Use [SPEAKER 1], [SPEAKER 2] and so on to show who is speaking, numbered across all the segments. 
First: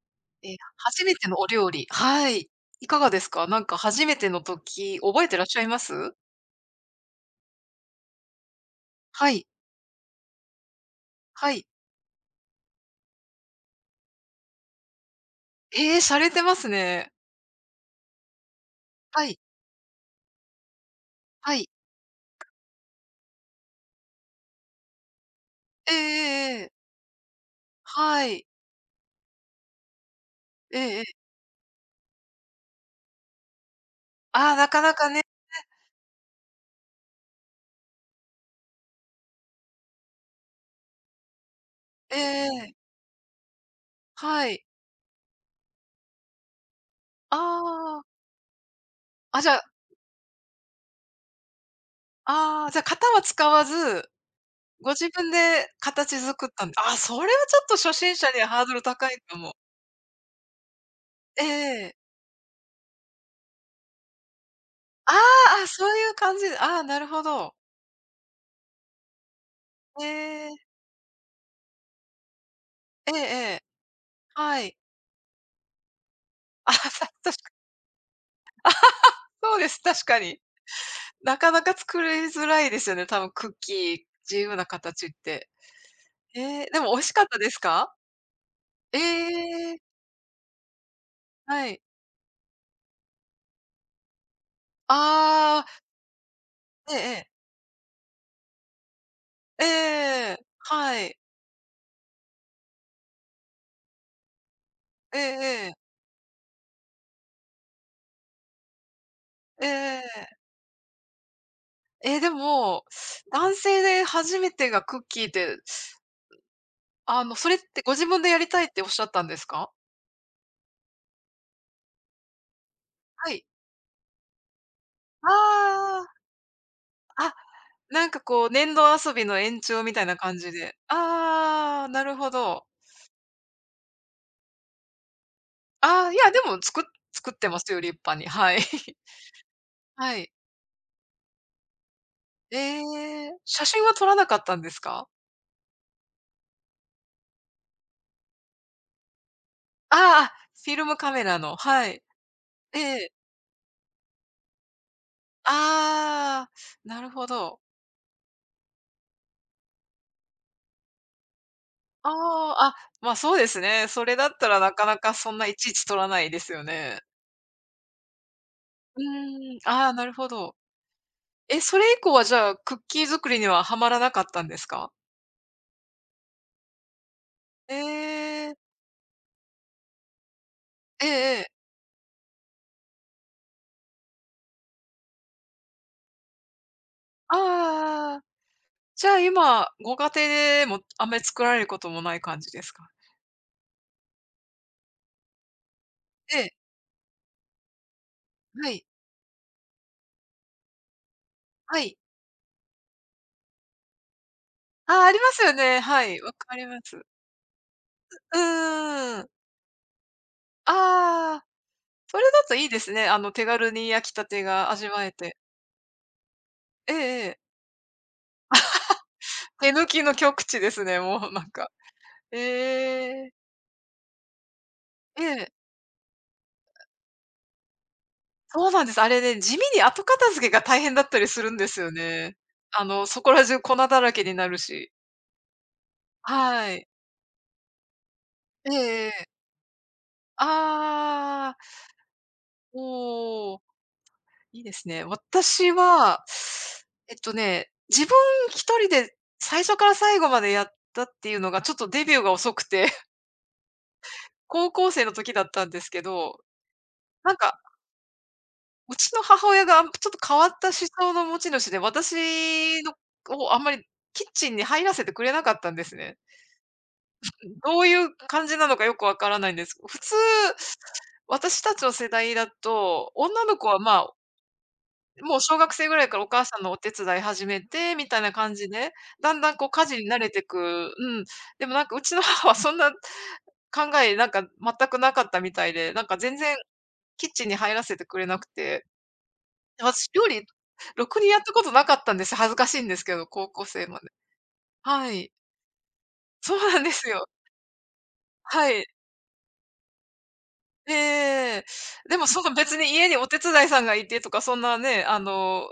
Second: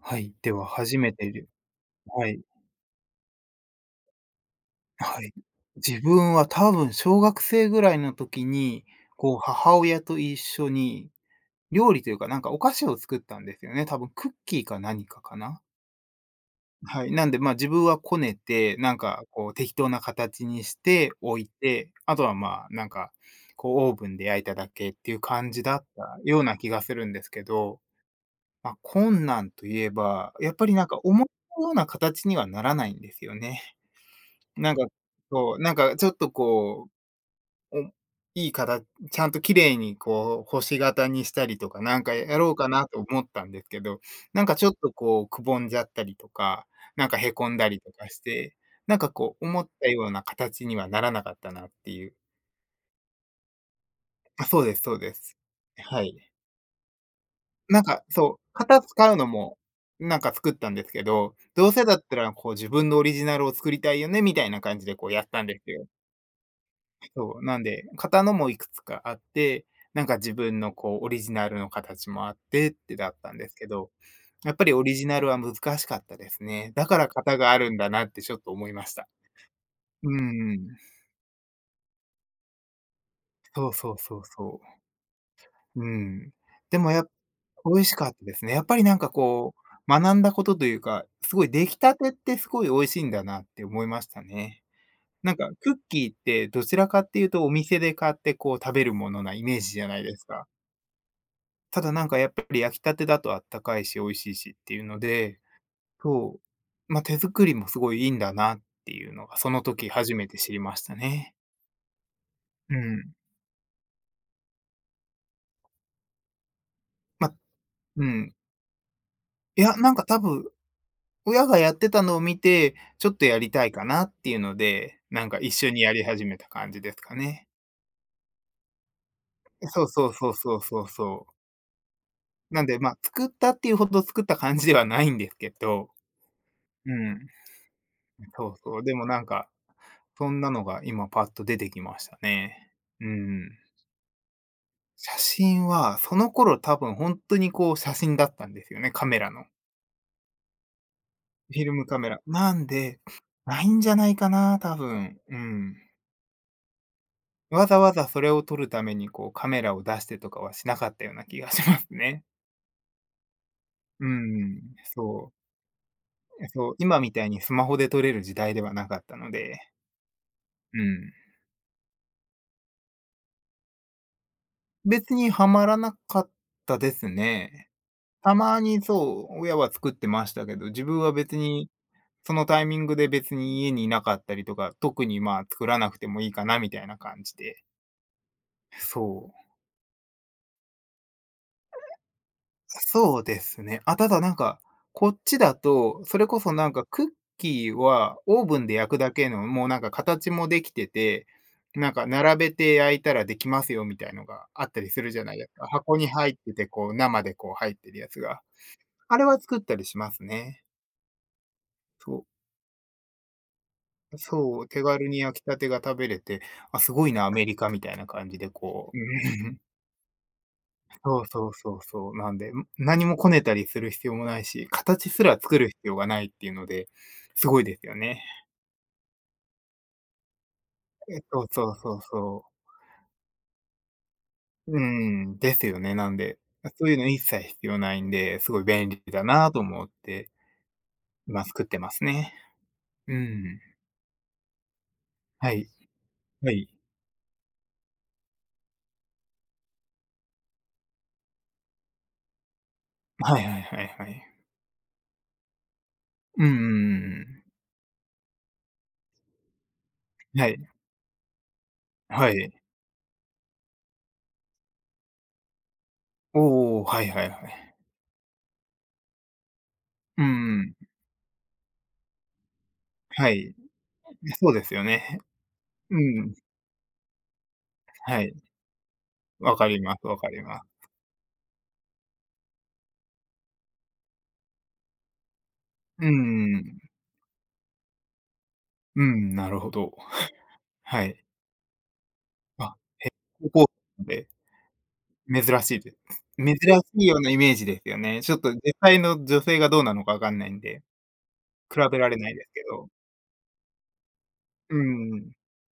[SPEAKER 1] はい、では初
[SPEAKER 2] 初
[SPEAKER 1] め
[SPEAKER 2] めて
[SPEAKER 1] て
[SPEAKER 2] の
[SPEAKER 1] り
[SPEAKER 2] お料理。は
[SPEAKER 1] はい、
[SPEAKER 2] い。いかがですか？なんか初めての時、
[SPEAKER 1] は
[SPEAKER 2] 覚え
[SPEAKER 1] い。
[SPEAKER 2] てらっしゃいま
[SPEAKER 1] 自
[SPEAKER 2] す？
[SPEAKER 1] 分は多分小学生ぐらいの時に、
[SPEAKER 2] は
[SPEAKER 1] こう
[SPEAKER 2] い、
[SPEAKER 1] 母親と一緒に、
[SPEAKER 2] はい。
[SPEAKER 1] 料理というか、なんかお菓子を作ったんですよね。多分クッキーか何かかな。
[SPEAKER 2] ええ、洒落てます
[SPEAKER 1] は
[SPEAKER 2] ね。
[SPEAKER 1] い、なんで、自分はこねて、なんか
[SPEAKER 2] はい、
[SPEAKER 1] こう適当な形にして置い
[SPEAKER 2] はい。
[SPEAKER 1] て、あとは、なんか、こうオーブンで焼いただけっていう感じだっ
[SPEAKER 2] えええ
[SPEAKER 1] たような
[SPEAKER 2] ええ
[SPEAKER 1] 気
[SPEAKER 2] え。
[SPEAKER 1] がするんですけど、
[SPEAKER 2] はい。
[SPEAKER 1] 困難といえば、やっぱり
[SPEAKER 2] え
[SPEAKER 1] なん
[SPEAKER 2] え
[SPEAKER 1] か
[SPEAKER 2] ええ。
[SPEAKER 1] 思ったような形にはならないんですよね。
[SPEAKER 2] ああ、な
[SPEAKER 1] なん
[SPEAKER 2] か
[SPEAKER 1] か、
[SPEAKER 2] なかね。
[SPEAKER 1] そう、なんかちょっとこう、おいいかたちゃんと綺麗にこう星型にしたりとか、なんかやろうか
[SPEAKER 2] ええ、
[SPEAKER 1] なと思ったんですけど、な
[SPEAKER 2] は
[SPEAKER 1] んか
[SPEAKER 2] い。
[SPEAKER 1] ちょっとこうくぼんじゃったりとか、なんかへ
[SPEAKER 2] あ
[SPEAKER 1] こんだりと
[SPEAKER 2] あ。
[SPEAKER 1] かして、なんかこ
[SPEAKER 2] あ、
[SPEAKER 1] う
[SPEAKER 2] じゃ
[SPEAKER 1] 思
[SPEAKER 2] あ
[SPEAKER 1] ったような形にはならなかったなっていう。
[SPEAKER 2] ああ、じゃ、型は使わず、
[SPEAKER 1] あ、そうです
[SPEAKER 2] ご
[SPEAKER 1] そう
[SPEAKER 2] 自
[SPEAKER 1] で
[SPEAKER 2] 分
[SPEAKER 1] す。
[SPEAKER 2] で
[SPEAKER 1] はい。
[SPEAKER 2] 形作ったんで。ああ、それはちょっと
[SPEAKER 1] なん
[SPEAKER 2] 初
[SPEAKER 1] か
[SPEAKER 2] 心者
[SPEAKER 1] そう、
[SPEAKER 2] にはハード
[SPEAKER 1] 型
[SPEAKER 2] ル高
[SPEAKER 1] 使う
[SPEAKER 2] い
[SPEAKER 1] の
[SPEAKER 2] かも。
[SPEAKER 1] もなんか作ったんですけど、
[SPEAKER 2] ええ
[SPEAKER 1] どうせ
[SPEAKER 2] ええ。
[SPEAKER 1] だったらこう自分のオリジナルを作りたいよねみたいな感じでこ
[SPEAKER 2] あ
[SPEAKER 1] う
[SPEAKER 2] あ、
[SPEAKER 1] やったんで
[SPEAKER 2] あ、
[SPEAKER 1] すよ。
[SPEAKER 2] そういう感じで、ああ、なるほ
[SPEAKER 1] そう、
[SPEAKER 2] ど。
[SPEAKER 1] なんで、型のもいくつかあって、なんか自
[SPEAKER 2] ええ。
[SPEAKER 1] 分のこうオリジナルの形もあってって
[SPEAKER 2] え
[SPEAKER 1] だ
[SPEAKER 2] え
[SPEAKER 1] った
[SPEAKER 2] え
[SPEAKER 1] んです
[SPEAKER 2] え。
[SPEAKER 1] けど、やっ
[SPEAKER 2] は
[SPEAKER 1] ぱり
[SPEAKER 2] い。
[SPEAKER 1] オリジナルは難しかったですね。
[SPEAKER 2] あ、
[SPEAKER 1] だから
[SPEAKER 2] さ 確
[SPEAKER 1] 型が
[SPEAKER 2] か
[SPEAKER 1] あるんだなってちょっと思いました。
[SPEAKER 2] そうです、確
[SPEAKER 1] う
[SPEAKER 2] かに。
[SPEAKER 1] ん
[SPEAKER 2] なかなか作りづらいですよね、多分クッ
[SPEAKER 1] そう
[SPEAKER 2] キ
[SPEAKER 1] そう
[SPEAKER 2] ー、
[SPEAKER 1] そう
[SPEAKER 2] 自由
[SPEAKER 1] そ
[SPEAKER 2] な形って。
[SPEAKER 1] う。うん。
[SPEAKER 2] ええ、
[SPEAKER 1] で
[SPEAKER 2] で
[SPEAKER 1] も
[SPEAKER 2] も美
[SPEAKER 1] やっ
[SPEAKER 2] 味しかったです
[SPEAKER 1] 美味
[SPEAKER 2] か？
[SPEAKER 1] しかったですね。やっぱりなん
[SPEAKER 2] え
[SPEAKER 1] かこう、
[SPEAKER 2] え、
[SPEAKER 1] 学んだことというか、すごい出
[SPEAKER 2] は
[SPEAKER 1] 来
[SPEAKER 2] い。
[SPEAKER 1] たてってすごい美味しいんだなって思いましたね。なんか
[SPEAKER 2] あ
[SPEAKER 1] クッ
[SPEAKER 2] あ、
[SPEAKER 1] キーってどちら
[SPEAKER 2] ええ
[SPEAKER 1] かってい
[SPEAKER 2] ええ。
[SPEAKER 1] うとお店で買ってこう食べるものなイメージじゃないです
[SPEAKER 2] ええ、
[SPEAKER 1] か。
[SPEAKER 2] はい。
[SPEAKER 1] ただなんかやっぱり焼きたてだとあったかいし、美味しいしっていうの
[SPEAKER 2] ええ
[SPEAKER 1] で、
[SPEAKER 2] ええ。
[SPEAKER 1] そう、ま、手作りもすごいいいんだなっていうのが、その
[SPEAKER 2] え
[SPEAKER 1] 時
[SPEAKER 2] え。
[SPEAKER 1] 初めて知りましたね。
[SPEAKER 2] え、で
[SPEAKER 1] う
[SPEAKER 2] も、
[SPEAKER 1] ん。
[SPEAKER 2] 男性で初めてがクッキーって、あ
[SPEAKER 1] ま、
[SPEAKER 2] の、それってご
[SPEAKER 1] う
[SPEAKER 2] 自分で
[SPEAKER 1] ん。
[SPEAKER 2] やりたいっておっしゃったんです
[SPEAKER 1] い
[SPEAKER 2] か？
[SPEAKER 1] や、なんか多分、親がやってたのを見て、ちょっと
[SPEAKER 2] は
[SPEAKER 1] や
[SPEAKER 2] い。
[SPEAKER 1] りたいかなっていうので、なんか一緒にやり
[SPEAKER 2] あ
[SPEAKER 1] 始めた感じですか
[SPEAKER 2] あ、あ、
[SPEAKER 1] ね。
[SPEAKER 2] なんかこう、粘土遊びの延
[SPEAKER 1] え、そ
[SPEAKER 2] 長
[SPEAKER 1] う
[SPEAKER 2] みたい
[SPEAKER 1] そう
[SPEAKER 2] な
[SPEAKER 1] そう
[SPEAKER 2] 感じ
[SPEAKER 1] そう
[SPEAKER 2] で。
[SPEAKER 1] そうそう。
[SPEAKER 2] ああ、なるほ
[SPEAKER 1] な
[SPEAKER 2] ど。
[SPEAKER 1] んで、ま、作ったっていうほど作った感じではないんですけど、
[SPEAKER 2] ああ、いや、でも、
[SPEAKER 1] うん、
[SPEAKER 2] 作ってますよ、立派に。
[SPEAKER 1] そ
[SPEAKER 2] は
[SPEAKER 1] う
[SPEAKER 2] い。
[SPEAKER 1] そう、で もなんか
[SPEAKER 2] は
[SPEAKER 1] そ
[SPEAKER 2] い。
[SPEAKER 1] んなのが今パッと出てきました
[SPEAKER 2] え
[SPEAKER 1] ね。う
[SPEAKER 2] え、
[SPEAKER 1] ん。
[SPEAKER 2] 写真は撮らなかったんですか？
[SPEAKER 1] 写真は、その頃多分ほんとにこう写真だったんですよね、カメラの。
[SPEAKER 2] ああ、フィルムカメラの、
[SPEAKER 1] フィル
[SPEAKER 2] は
[SPEAKER 1] ムカ
[SPEAKER 2] い。
[SPEAKER 1] メラ。なん
[SPEAKER 2] え
[SPEAKER 1] で、
[SPEAKER 2] え。
[SPEAKER 1] ないんじゃないかな、多分。うん。
[SPEAKER 2] ああ、なるほど。
[SPEAKER 1] わざわざそれを撮るためにこうカメラを出してとかはしなかったような気がします
[SPEAKER 2] あ
[SPEAKER 1] ね。
[SPEAKER 2] あ、あ、ま、そうですね。そ
[SPEAKER 1] う
[SPEAKER 2] れだったらな
[SPEAKER 1] ん、
[SPEAKER 2] かなかそ
[SPEAKER 1] そ
[SPEAKER 2] んないちいち撮らないで
[SPEAKER 1] う。
[SPEAKER 2] すよ
[SPEAKER 1] そう、
[SPEAKER 2] ね。
[SPEAKER 1] 今みたいにスマホで撮れる時代ではなか
[SPEAKER 2] う
[SPEAKER 1] ったの
[SPEAKER 2] ーん、
[SPEAKER 1] で、
[SPEAKER 2] ああ、なるほど。
[SPEAKER 1] うん。
[SPEAKER 2] え、それ以降はじゃあ、クッキー作りにはハマらなかったんですか？
[SPEAKER 1] 別にはまらなかったですね。
[SPEAKER 2] え
[SPEAKER 1] た
[SPEAKER 2] え、
[SPEAKER 1] まにそう、親は作ってましたけど、自分
[SPEAKER 2] ええ
[SPEAKER 1] は別
[SPEAKER 2] ええ。
[SPEAKER 1] に、そのタイミングで別に家にいなかったりとか、特にまあ作らなくてもいいかなみたいな感
[SPEAKER 2] あ
[SPEAKER 1] じで。
[SPEAKER 2] あああ。じゃあ、
[SPEAKER 1] そう。
[SPEAKER 2] 今、ご家庭でもあんまり作られることもない感じですか？
[SPEAKER 1] そうですね。あ、ただなんか、こっちだと、それ
[SPEAKER 2] え
[SPEAKER 1] こ
[SPEAKER 2] え、
[SPEAKER 1] そなんかクッキーはオーブン
[SPEAKER 2] は
[SPEAKER 1] で
[SPEAKER 2] い、
[SPEAKER 1] 焼くだけの、もうなんか形もできてて、
[SPEAKER 2] は
[SPEAKER 1] なん
[SPEAKER 2] い。
[SPEAKER 1] か並べて焼いたらできますよみたいのがあったりす
[SPEAKER 2] ああ、
[SPEAKER 1] る
[SPEAKER 2] あり
[SPEAKER 1] じゃ
[SPEAKER 2] ま
[SPEAKER 1] ない
[SPEAKER 2] す
[SPEAKER 1] です
[SPEAKER 2] よ
[SPEAKER 1] か。
[SPEAKER 2] ね。
[SPEAKER 1] 箱
[SPEAKER 2] は
[SPEAKER 1] に
[SPEAKER 2] い、
[SPEAKER 1] 入
[SPEAKER 2] わ
[SPEAKER 1] って
[SPEAKER 2] かり
[SPEAKER 1] て、
[SPEAKER 2] ま
[SPEAKER 1] こう
[SPEAKER 2] す。
[SPEAKER 1] 生でこう入ってるやつ
[SPEAKER 2] う
[SPEAKER 1] が。あ
[SPEAKER 2] ー
[SPEAKER 1] れは
[SPEAKER 2] ん。
[SPEAKER 1] 作ったりしますね。
[SPEAKER 2] ああ、そ
[SPEAKER 1] そ
[SPEAKER 2] れ
[SPEAKER 1] う。
[SPEAKER 2] だといいですね。あの、手軽に焼きたて
[SPEAKER 1] そう、
[SPEAKER 2] が
[SPEAKER 1] 手
[SPEAKER 2] 味わ
[SPEAKER 1] 軽
[SPEAKER 2] え
[SPEAKER 1] に
[SPEAKER 2] て。
[SPEAKER 1] 焼きたてが食べれて、あ、
[SPEAKER 2] え
[SPEAKER 1] すごい
[SPEAKER 2] え
[SPEAKER 1] な、ア
[SPEAKER 2] ええ。
[SPEAKER 1] メリカみたいな感じでこう、うん
[SPEAKER 2] 手 抜きの極致ですね、
[SPEAKER 1] そう
[SPEAKER 2] もうな
[SPEAKER 1] そ
[SPEAKER 2] ん
[SPEAKER 1] う
[SPEAKER 2] か。
[SPEAKER 1] そうそう、なんで、ん、何も
[SPEAKER 2] え
[SPEAKER 1] こ
[SPEAKER 2] え、
[SPEAKER 1] ねたりする必要もないし、形
[SPEAKER 2] え
[SPEAKER 1] すら
[SPEAKER 2] え、
[SPEAKER 1] 作る必要がないっていうので、すごいですよね。
[SPEAKER 2] そうなんです。あれね、地味に後片付けが大変だった
[SPEAKER 1] え、
[SPEAKER 2] りす
[SPEAKER 1] そう
[SPEAKER 2] るんで
[SPEAKER 1] そう
[SPEAKER 2] すよ
[SPEAKER 1] そう
[SPEAKER 2] ね。
[SPEAKER 1] そう。
[SPEAKER 2] あの、そこら中粉だらけになる
[SPEAKER 1] う
[SPEAKER 2] し。
[SPEAKER 1] ん、ですよね、なんで、
[SPEAKER 2] は
[SPEAKER 1] そ
[SPEAKER 2] い。
[SPEAKER 1] ういうの一切必要ないんで、すごい
[SPEAKER 2] え
[SPEAKER 1] 便利
[SPEAKER 2] ええ
[SPEAKER 1] だ
[SPEAKER 2] え。
[SPEAKER 1] なと思って、今
[SPEAKER 2] ああ、
[SPEAKER 1] 作ってますね。う
[SPEAKER 2] おお。
[SPEAKER 1] ん。
[SPEAKER 2] いいですね。
[SPEAKER 1] はい、
[SPEAKER 2] 私は、
[SPEAKER 1] はい。
[SPEAKER 2] 自分一人で最初から最後までやったっていうのが、ちょっとデビューが遅くて、
[SPEAKER 1] はいはいはいはい。
[SPEAKER 2] 高校生の時だったんですけど、
[SPEAKER 1] うんん
[SPEAKER 2] なんか、うちの母親が、ちょっと変わ
[SPEAKER 1] は
[SPEAKER 2] った
[SPEAKER 1] い、
[SPEAKER 2] 思想の持ち主で、
[SPEAKER 1] はい。
[SPEAKER 2] 私のをあんまりキッチンに入らせてくれなかったんですね。
[SPEAKER 1] おお、はいはいはい。
[SPEAKER 2] どういう感じなのかよくわからないんです。普通、
[SPEAKER 1] うんうん。
[SPEAKER 2] 私たちの世代だと、
[SPEAKER 1] は
[SPEAKER 2] 女
[SPEAKER 1] い。
[SPEAKER 2] の子は、まあ、
[SPEAKER 1] そうですよね。
[SPEAKER 2] もう小学生 ぐ
[SPEAKER 1] う
[SPEAKER 2] らいからお
[SPEAKER 1] ん。
[SPEAKER 2] 母さんのお手伝い始めて、みた
[SPEAKER 1] は
[SPEAKER 2] いな
[SPEAKER 1] い。
[SPEAKER 2] 感じで、だんだ
[SPEAKER 1] わ
[SPEAKER 2] んこ
[SPEAKER 1] か
[SPEAKER 2] う
[SPEAKER 1] り
[SPEAKER 2] 家
[SPEAKER 1] ま
[SPEAKER 2] 事
[SPEAKER 1] す
[SPEAKER 2] に
[SPEAKER 1] わ
[SPEAKER 2] 慣れ
[SPEAKER 1] かり
[SPEAKER 2] てく。
[SPEAKER 1] ます。
[SPEAKER 2] うん。でもなんかうちの母はそんな考えなんか全くなかったみたいで、な
[SPEAKER 1] う
[SPEAKER 2] ん
[SPEAKER 1] ん
[SPEAKER 2] か全然
[SPEAKER 1] うんう
[SPEAKER 2] キッチンに入らせてくれなくて、
[SPEAKER 1] ん、なるほど。
[SPEAKER 2] 私料理
[SPEAKER 1] は
[SPEAKER 2] ろく
[SPEAKER 1] い。
[SPEAKER 2] にやったことなかったんです。恥ずか
[SPEAKER 1] あ、
[SPEAKER 2] しいんですけど、高
[SPEAKER 1] 高
[SPEAKER 2] 校
[SPEAKER 1] 校
[SPEAKER 2] 生ま
[SPEAKER 1] 生
[SPEAKER 2] で。
[SPEAKER 1] で、
[SPEAKER 2] はい。
[SPEAKER 1] 珍しいです。
[SPEAKER 2] そ
[SPEAKER 1] 珍
[SPEAKER 2] うなん
[SPEAKER 1] し
[SPEAKER 2] で
[SPEAKER 1] い
[SPEAKER 2] す
[SPEAKER 1] よう
[SPEAKER 2] よ。
[SPEAKER 1] なイメージですよね。ちょっと実
[SPEAKER 2] はい。
[SPEAKER 1] 際の女性がどうなのかわかんないんで、
[SPEAKER 2] ええ。
[SPEAKER 1] 比べら
[SPEAKER 2] で
[SPEAKER 1] れ
[SPEAKER 2] も
[SPEAKER 1] ない
[SPEAKER 2] そ
[SPEAKER 1] です
[SPEAKER 2] の
[SPEAKER 1] け
[SPEAKER 2] 別
[SPEAKER 1] ど。
[SPEAKER 2] に家にお手伝いさんがいてとか、そん
[SPEAKER 1] う
[SPEAKER 2] なね、あ
[SPEAKER 1] ん。
[SPEAKER 2] の、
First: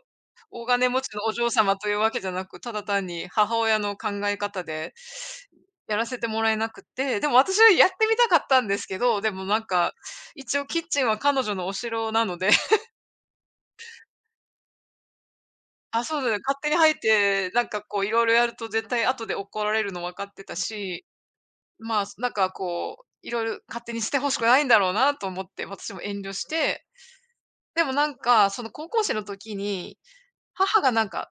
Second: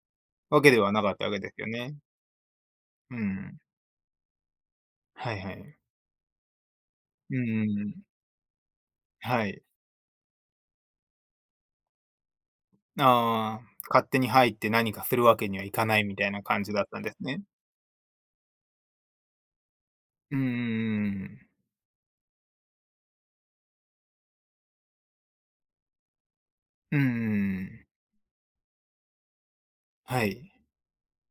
[SPEAKER 1] わ
[SPEAKER 2] 大
[SPEAKER 1] けで
[SPEAKER 2] 金
[SPEAKER 1] は
[SPEAKER 2] 持
[SPEAKER 1] な
[SPEAKER 2] ち
[SPEAKER 1] かっ
[SPEAKER 2] の
[SPEAKER 1] たわ
[SPEAKER 2] お
[SPEAKER 1] け
[SPEAKER 2] 嬢
[SPEAKER 1] ですよ
[SPEAKER 2] 様とい
[SPEAKER 1] ね。
[SPEAKER 2] うわけじゃなく、ただ単
[SPEAKER 1] う
[SPEAKER 2] に母
[SPEAKER 1] ん。
[SPEAKER 2] 親の考え方で
[SPEAKER 1] はいはい。
[SPEAKER 2] やらせてもらえなくて、でも
[SPEAKER 1] う
[SPEAKER 2] 私は
[SPEAKER 1] ん
[SPEAKER 2] やっ
[SPEAKER 1] ん
[SPEAKER 2] てみたかったんですけど、でも
[SPEAKER 1] は
[SPEAKER 2] な
[SPEAKER 1] い。
[SPEAKER 2] んか、一応キッチンは彼女のお城なので、
[SPEAKER 1] ああ、勝手に入って何かするわけにはいかな
[SPEAKER 2] あ、
[SPEAKER 1] いみ
[SPEAKER 2] そう
[SPEAKER 1] た
[SPEAKER 2] だ
[SPEAKER 1] い
[SPEAKER 2] ね、
[SPEAKER 1] な
[SPEAKER 2] 勝
[SPEAKER 1] 感
[SPEAKER 2] 手
[SPEAKER 1] じ
[SPEAKER 2] に
[SPEAKER 1] だっ
[SPEAKER 2] 入っ
[SPEAKER 1] たんですね。
[SPEAKER 2] て、なんかこういろいろやると絶対後で怒られるの分かっ
[SPEAKER 1] うん
[SPEAKER 2] てたし、
[SPEAKER 1] う
[SPEAKER 2] まあ、なんかこう、いろいろ勝手にしてほしくないんだろうなと思って、私も遠慮して。
[SPEAKER 1] うんう
[SPEAKER 2] で
[SPEAKER 1] ん。
[SPEAKER 2] もなんか、その高校生の時に、
[SPEAKER 1] はい。
[SPEAKER 2] 母がなんか、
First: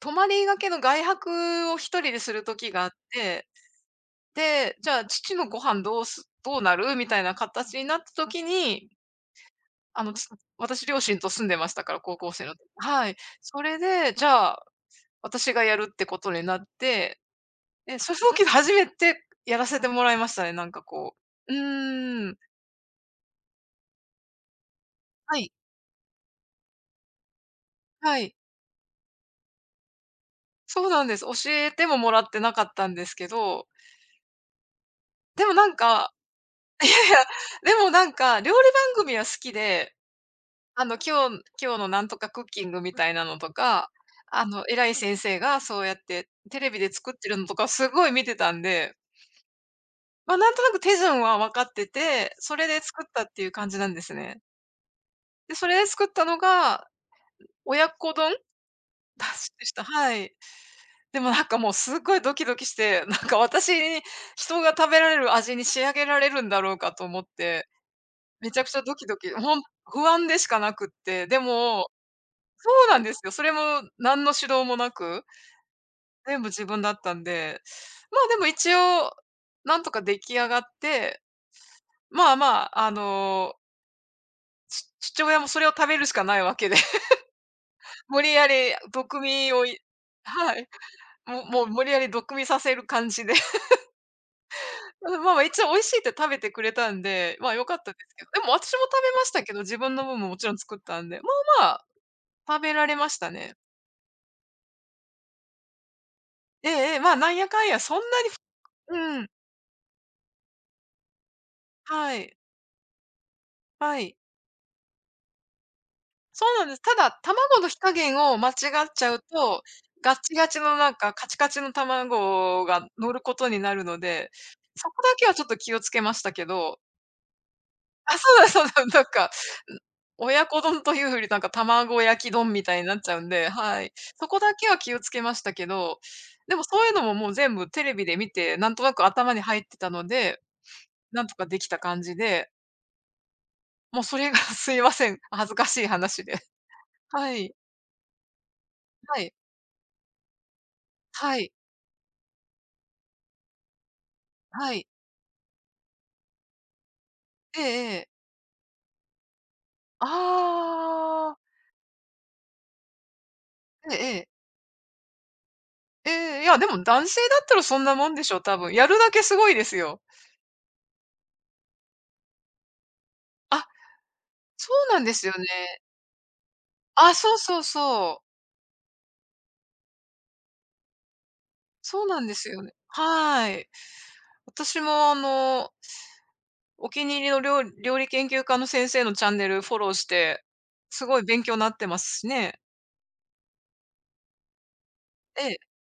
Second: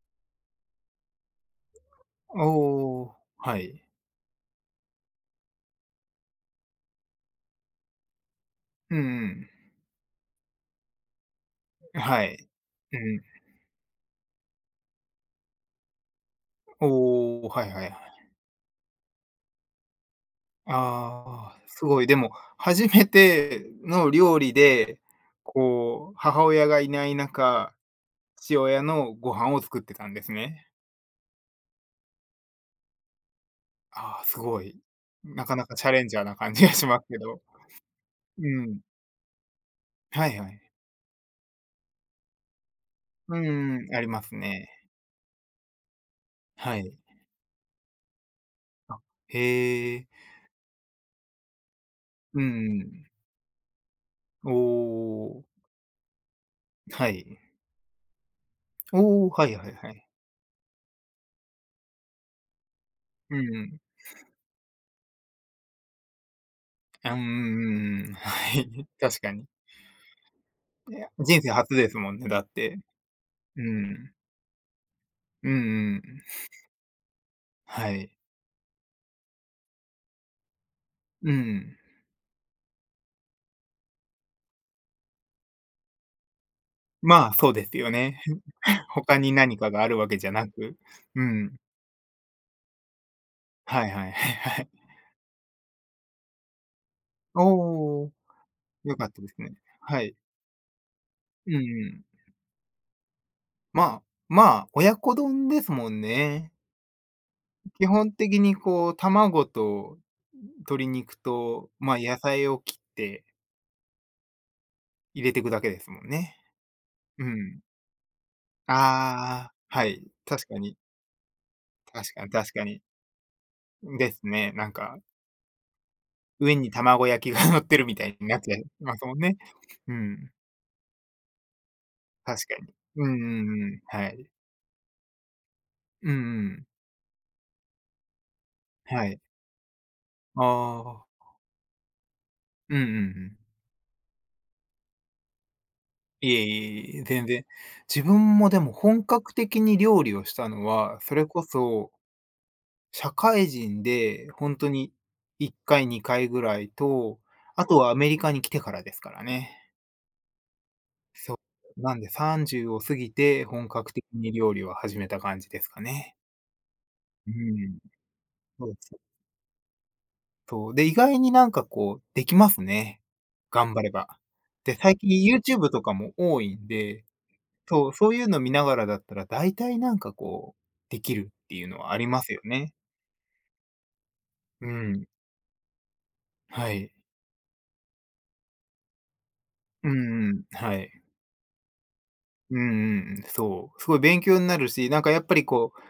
[SPEAKER 2] 泊まりがけの外泊を一人でする時があっ
[SPEAKER 1] おお、
[SPEAKER 2] て、
[SPEAKER 1] はい。
[SPEAKER 2] で、じゃあ父のご飯どうなる？みたいな形になった時に、
[SPEAKER 1] うん
[SPEAKER 2] あの、私両親と住んでましたか
[SPEAKER 1] う
[SPEAKER 2] ら、
[SPEAKER 1] ん。
[SPEAKER 2] 高
[SPEAKER 1] は
[SPEAKER 2] 校
[SPEAKER 1] い。
[SPEAKER 2] 生の時。
[SPEAKER 1] う
[SPEAKER 2] はい。
[SPEAKER 1] ん。
[SPEAKER 2] それで、じゃあ、私がやるってことになって、
[SPEAKER 1] おお、はいはいはい。
[SPEAKER 2] で、その時初めてやらせてもらいましたね、なんかこう。う
[SPEAKER 1] ああ、すごい。で
[SPEAKER 2] ー
[SPEAKER 1] も、
[SPEAKER 2] ん、
[SPEAKER 1] 初めての料理で、
[SPEAKER 2] はい、
[SPEAKER 1] こう、母親がいない中、
[SPEAKER 2] はい。
[SPEAKER 1] 父親のご飯を作ってたんですね。
[SPEAKER 2] そうなんです。教えてももらってなかったんですけど、
[SPEAKER 1] ああ、すごい。
[SPEAKER 2] で
[SPEAKER 1] な
[SPEAKER 2] も
[SPEAKER 1] かな
[SPEAKER 2] なん
[SPEAKER 1] かチャレン
[SPEAKER 2] か
[SPEAKER 1] ジャーな感じがしますけど。
[SPEAKER 2] でもなんか、料
[SPEAKER 1] う
[SPEAKER 2] 理
[SPEAKER 1] ん。
[SPEAKER 2] 番組は好きで、
[SPEAKER 1] はいはい。
[SPEAKER 2] あの、今日のなんとかクッキングみたいな
[SPEAKER 1] う
[SPEAKER 2] のと
[SPEAKER 1] ん
[SPEAKER 2] か、
[SPEAKER 1] ん、あります
[SPEAKER 2] あの、
[SPEAKER 1] ね。
[SPEAKER 2] 偉い先生がそうやってテレ
[SPEAKER 1] は
[SPEAKER 2] ビで
[SPEAKER 1] い。
[SPEAKER 2] 作ってるのとかすごい見てたんで、
[SPEAKER 1] あ、へえ。
[SPEAKER 2] ま、なんとなく手順は分かってて、
[SPEAKER 1] う
[SPEAKER 2] それで作
[SPEAKER 1] ん
[SPEAKER 2] ったっていう感じなんですね。
[SPEAKER 1] おお、
[SPEAKER 2] で、それで作ったのが、
[SPEAKER 1] はい。
[SPEAKER 2] 親子丼だ
[SPEAKER 1] おお、は
[SPEAKER 2] し
[SPEAKER 1] い
[SPEAKER 2] で
[SPEAKER 1] は
[SPEAKER 2] し
[SPEAKER 1] い
[SPEAKER 2] た。
[SPEAKER 1] はい。
[SPEAKER 2] はい。でもなんかもうすっごいドキドキして、なん
[SPEAKER 1] う
[SPEAKER 2] か私
[SPEAKER 1] ん。
[SPEAKER 2] に人が食べられる味に仕上げられるんだろうかと
[SPEAKER 1] うん
[SPEAKER 2] 思って、
[SPEAKER 1] うん
[SPEAKER 2] めち
[SPEAKER 1] は
[SPEAKER 2] ゃくちゃ
[SPEAKER 1] い、
[SPEAKER 2] ド キド
[SPEAKER 1] 確
[SPEAKER 2] キ、
[SPEAKER 1] かに。
[SPEAKER 2] 不安でしかなくっ
[SPEAKER 1] いや、
[SPEAKER 2] て、で
[SPEAKER 1] 人生初
[SPEAKER 2] も
[SPEAKER 1] ですもんね、だっ
[SPEAKER 2] そ
[SPEAKER 1] て。
[SPEAKER 2] うなんですよ。それも
[SPEAKER 1] うん。
[SPEAKER 2] 何の指導もなく、
[SPEAKER 1] うんうん。
[SPEAKER 2] 全部自分だったんで、
[SPEAKER 1] はい。
[SPEAKER 2] まあ、でも一応、なんとか出来上がって、
[SPEAKER 1] うん。
[SPEAKER 2] まあまあ、あの、父親もそれを食べるしかないわけで、
[SPEAKER 1] まあ、そうですよ
[SPEAKER 2] 無
[SPEAKER 1] ね。
[SPEAKER 2] 理やり
[SPEAKER 1] 他
[SPEAKER 2] 毒
[SPEAKER 1] に
[SPEAKER 2] 味
[SPEAKER 1] 何
[SPEAKER 2] を。
[SPEAKER 1] かがあるわけじゃな
[SPEAKER 2] はい、
[SPEAKER 1] く、う
[SPEAKER 2] もう
[SPEAKER 1] ん。
[SPEAKER 2] もう無理やり毒味させる感じで、
[SPEAKER 1] はいはいはいはい。
[SPEAKER 2] まあまあ、一応美味しいって食べてくれたん で、まあ、良かったで
[SPEAKER 1] おー
[SPEAKER 2] すけど、でも私も食べ
[SPEAKER 1] 良かった
[SPEAKER 2] ま
[SPEAKER 1] で
[SPEAKER 2] し
[SPEAKER 1] す
[SPEAKER 2] たけ
[SPEAKER 1] ね。
[SPEAKER 2] ど、自分
[SPEAKER 1] は
[SPEAKER 2] の
[SPEAKER 1] い。
[SPEAKER 2] 分ももちろん作ったんで、
[SPEAKER 1] う
[SPEAKER 2] まあまあ、
[SPEAKER 1] ん
[SPEAKER 2] 食べられましたね。
[SPEAKER 1] まあ、まあ、親子丼ですもんね。
[SPEAKER 2] ええええ、まあ、なんやかんや
[SPEAKER 1] 基
[SPEAKER 2] そん
[SPEAKER 1] 本
[SPEAKER 2] なに。
[SPEAKER 1] 的にこう、
[SPEAKER 2] うん、
[SPEAKER 1] 卵と鶏肉と、まあ、
[SPEAKER 2] は
[SPEAKER 1] 野
[SPEAKER 2] い、
[SPEAKER 1] 菜を切って
[SPEAKER 2] はい。
[SPEAKER 1] 入れていくだけですもんね。
[SPEAKER 2] そうなんです。ただ、
[SPEAKER 1] う
[SPEAKER 2] 卵
[SPEAKER 1] ん。
[SPEAKER 2] の火加減を間違っちゃう
[SPEAKER 1] ああ、
[SPEAKER 2] と、
[SPEAKER 1] はい。
[SPEAKER 2] ガッチガ
[SPEAKER 1] 確か
[SPEAKER 2] チ
[SPEAKER 1] に、
[SPEAKER 2] のなんかカチカチの
[SPEAKER 1] 確かに確か
[SPEAKER 2] 卵
[SPEAKER 1] に。
[SPEAKER 2] が乗ることになるの
[SPEAKER 1] です
[SPEAKER 2] で、
[SPEAKER 1] ね。なん
[SPEAKER 2] そ
[SPEAKER 1] か、
[SPEAKER 2] こだけはちょっと気をつけましたけ
[SPEAKER 1] 上に
[SPEAKER 2] ど。
[SPEAKER 1] 卵焼きが 乗ってるみた
[SPEAKER 2] あ、
[SPEAKER 1] いに
[SPEAKER 2] そ
[SPEAKER 1] な
[SPEAKER 2] う
[SPEAKER 1] っ
[SPEAKER 2] だ
[SPEAKER 1] ちゃ
[SPEAKER 2] そ
[SPEAKER 1] い
[SPEAKER 2] うだ。
[SPEAKER 1] ま
[SPEAKER 2] なん
[SPEAKER 1] すもん
[SPEAKER 2] か、
[SPEAKER 1] ね。うん、
[SPEAKER 2] 親子丼というよりなんか卵焼き
[SPEAKER 1] 確
[SPEAKER 2] 丼み
[SPEAKER 1] かに。
[SPEAKER 2] たいになっ
[SPEAKER 1] う
[SPEAKER 2] ち
[SPEAKER 1] んう
[SPEAKER 2] ゃうんで、
[SPEAKER 1] んうん、
[SPEAKER 2] はい。
[SPEAKER 1] は
[SPEAKER 2] そ
[SPEAKER 1] い。
[SPEAKER 2] こだけは気をつけましたけど、
[SPEAKER 1] うんう
[SPEAKER 2] でも
[SPEAKER 1] ん、
[SPEAKER 2] そういうのももう全部テレビで見て、なんとなく
[SPEAKER 1] はい。
[SPEAKER 2] 頭に入ってたので、
[SPEAKER 1] ああ、
[SPEAKER 2] なんとかできた感じで、
[SPEAKER 1] うんうんうん。
[SPEAKER 2] もうそれが すいません、恥ずかしい話
[SPEAKER 1] い
[SPEAKER 2] で。
[SPEAKER 1] えいえいえ、全
[SPEAKER 2] は
[SPEAKER 1] 然。
[SPEAKER 2] い、
[SPEAKER 1] 自分もでも本
[SPEAKER 2] はい、
[SPEAKER 1] 格的に料理をしたのは、それ
[SPEAKER 2] は
[SPEAKER 1] こ
[SPEAKER 2] い、
[SPEAKER 1] そ社会人で本当
[SPEAKER 2] はい。
[SPEAKER 1] に1回、2回ぐらいと、
[SPEAKER 2] え
[SPEAKER 1] あとは
[SPEAKER 2] え
[SPEAKER 1] ア
[SPEAKER 2] え
[SPEAKER 1] メ
[SPEAKER 2] え。
[SPEAKER 1] リカに来てからですからね。そ
[SPEAKER 2] あ
[SPEAKER 1] う。
[SPEAKER 2] あ。
[SPEAKER 1] なんで30を過ぎて、本格
[SPEAKER 2] え
[SPEAKER 1] 的
[SPEAKER 2] えええ。
[SPEAKER 1] に料理を始めた感じですか
[SPEAKER 2] え
[SPEAKER 1] ね。
[SPEAKER 2] え、いや、でも男性
[SPEAKER 1] う
[SPEAKER 2] だったらそ
[SPEAKER 1] ん。
[SPEAKER 2] んなもんでしょ、多
[SPEAKER 1] そ
[SPEAKER 2] 分。
[SPEAKER 1] うで
[SPEAKER 2] や
[SPEAKER 1] す。
[SPEAKER 2] るだけすごいですよ。
[SPEAKER 1] そう。で、意外になんかこう、できますね。
[SPEAKER 2] あ、
[SPEAKER 1] 頑張れば。
[SPEAKER 2] そ
[SPEAKER 1] で、
[SPEAKER 2] う
[SPEAKER 1] 最
[SPEAKER 2] なん
[SPEAKER 1] 近
[SPEAKER 2] ですよね。
[SPEAKER 1] YouTube とかも多いんで、
[SPEAKER 2] あ、そうそう
[SPEAKER 1] そう、そ
[SPEAKER 2] そ
[SPEAKER 1] うい
[SPEAKER 2] う。
[SPEAKER 1] うの見ながらだったら、大体なんかこう、できるっていうのはあ
[SPEAKER 2] そ
[SPEAKER 1] り
[SPEAKER 2] うな
[SPEAKER 1] ま
[SPEAKER 2] ん
[SPEAKER 1] す
[SPEAKER 2] で
[SPEAKER 1] よ
[SPEAKER 2] すよ
[SPEAKER 1] ね。
[SPEAKER 2] ね。はい。
[SPEAKER 1] う
[SPEAKER 2] 私も
[SPEAKER 1] ん。
[SPEAKER 2] あの、
[SPEAKER 1] は
[SPEAKER 2] お
[SPEAKER 1] い。
[SPEAKER 2] 気に入りの料理研究家の先生のチャンネルフォ
[SPEAKER 1] う
[SPEAKER 2] ローし
[SPEAKER 1] んう
[SPEAKER 2] て、
[SPEAKER 1] ん。はい。
[SPEAKER 2] すごい勉強なってますし
[SPEAKER 1] う
[SPEAKER 2] ね。
[SPEAKER 1] んうん。そう。すごい勉強になるし、なんかやっぱり
[SPEAKER 2] ええ。
[SPEAKER 1] こう、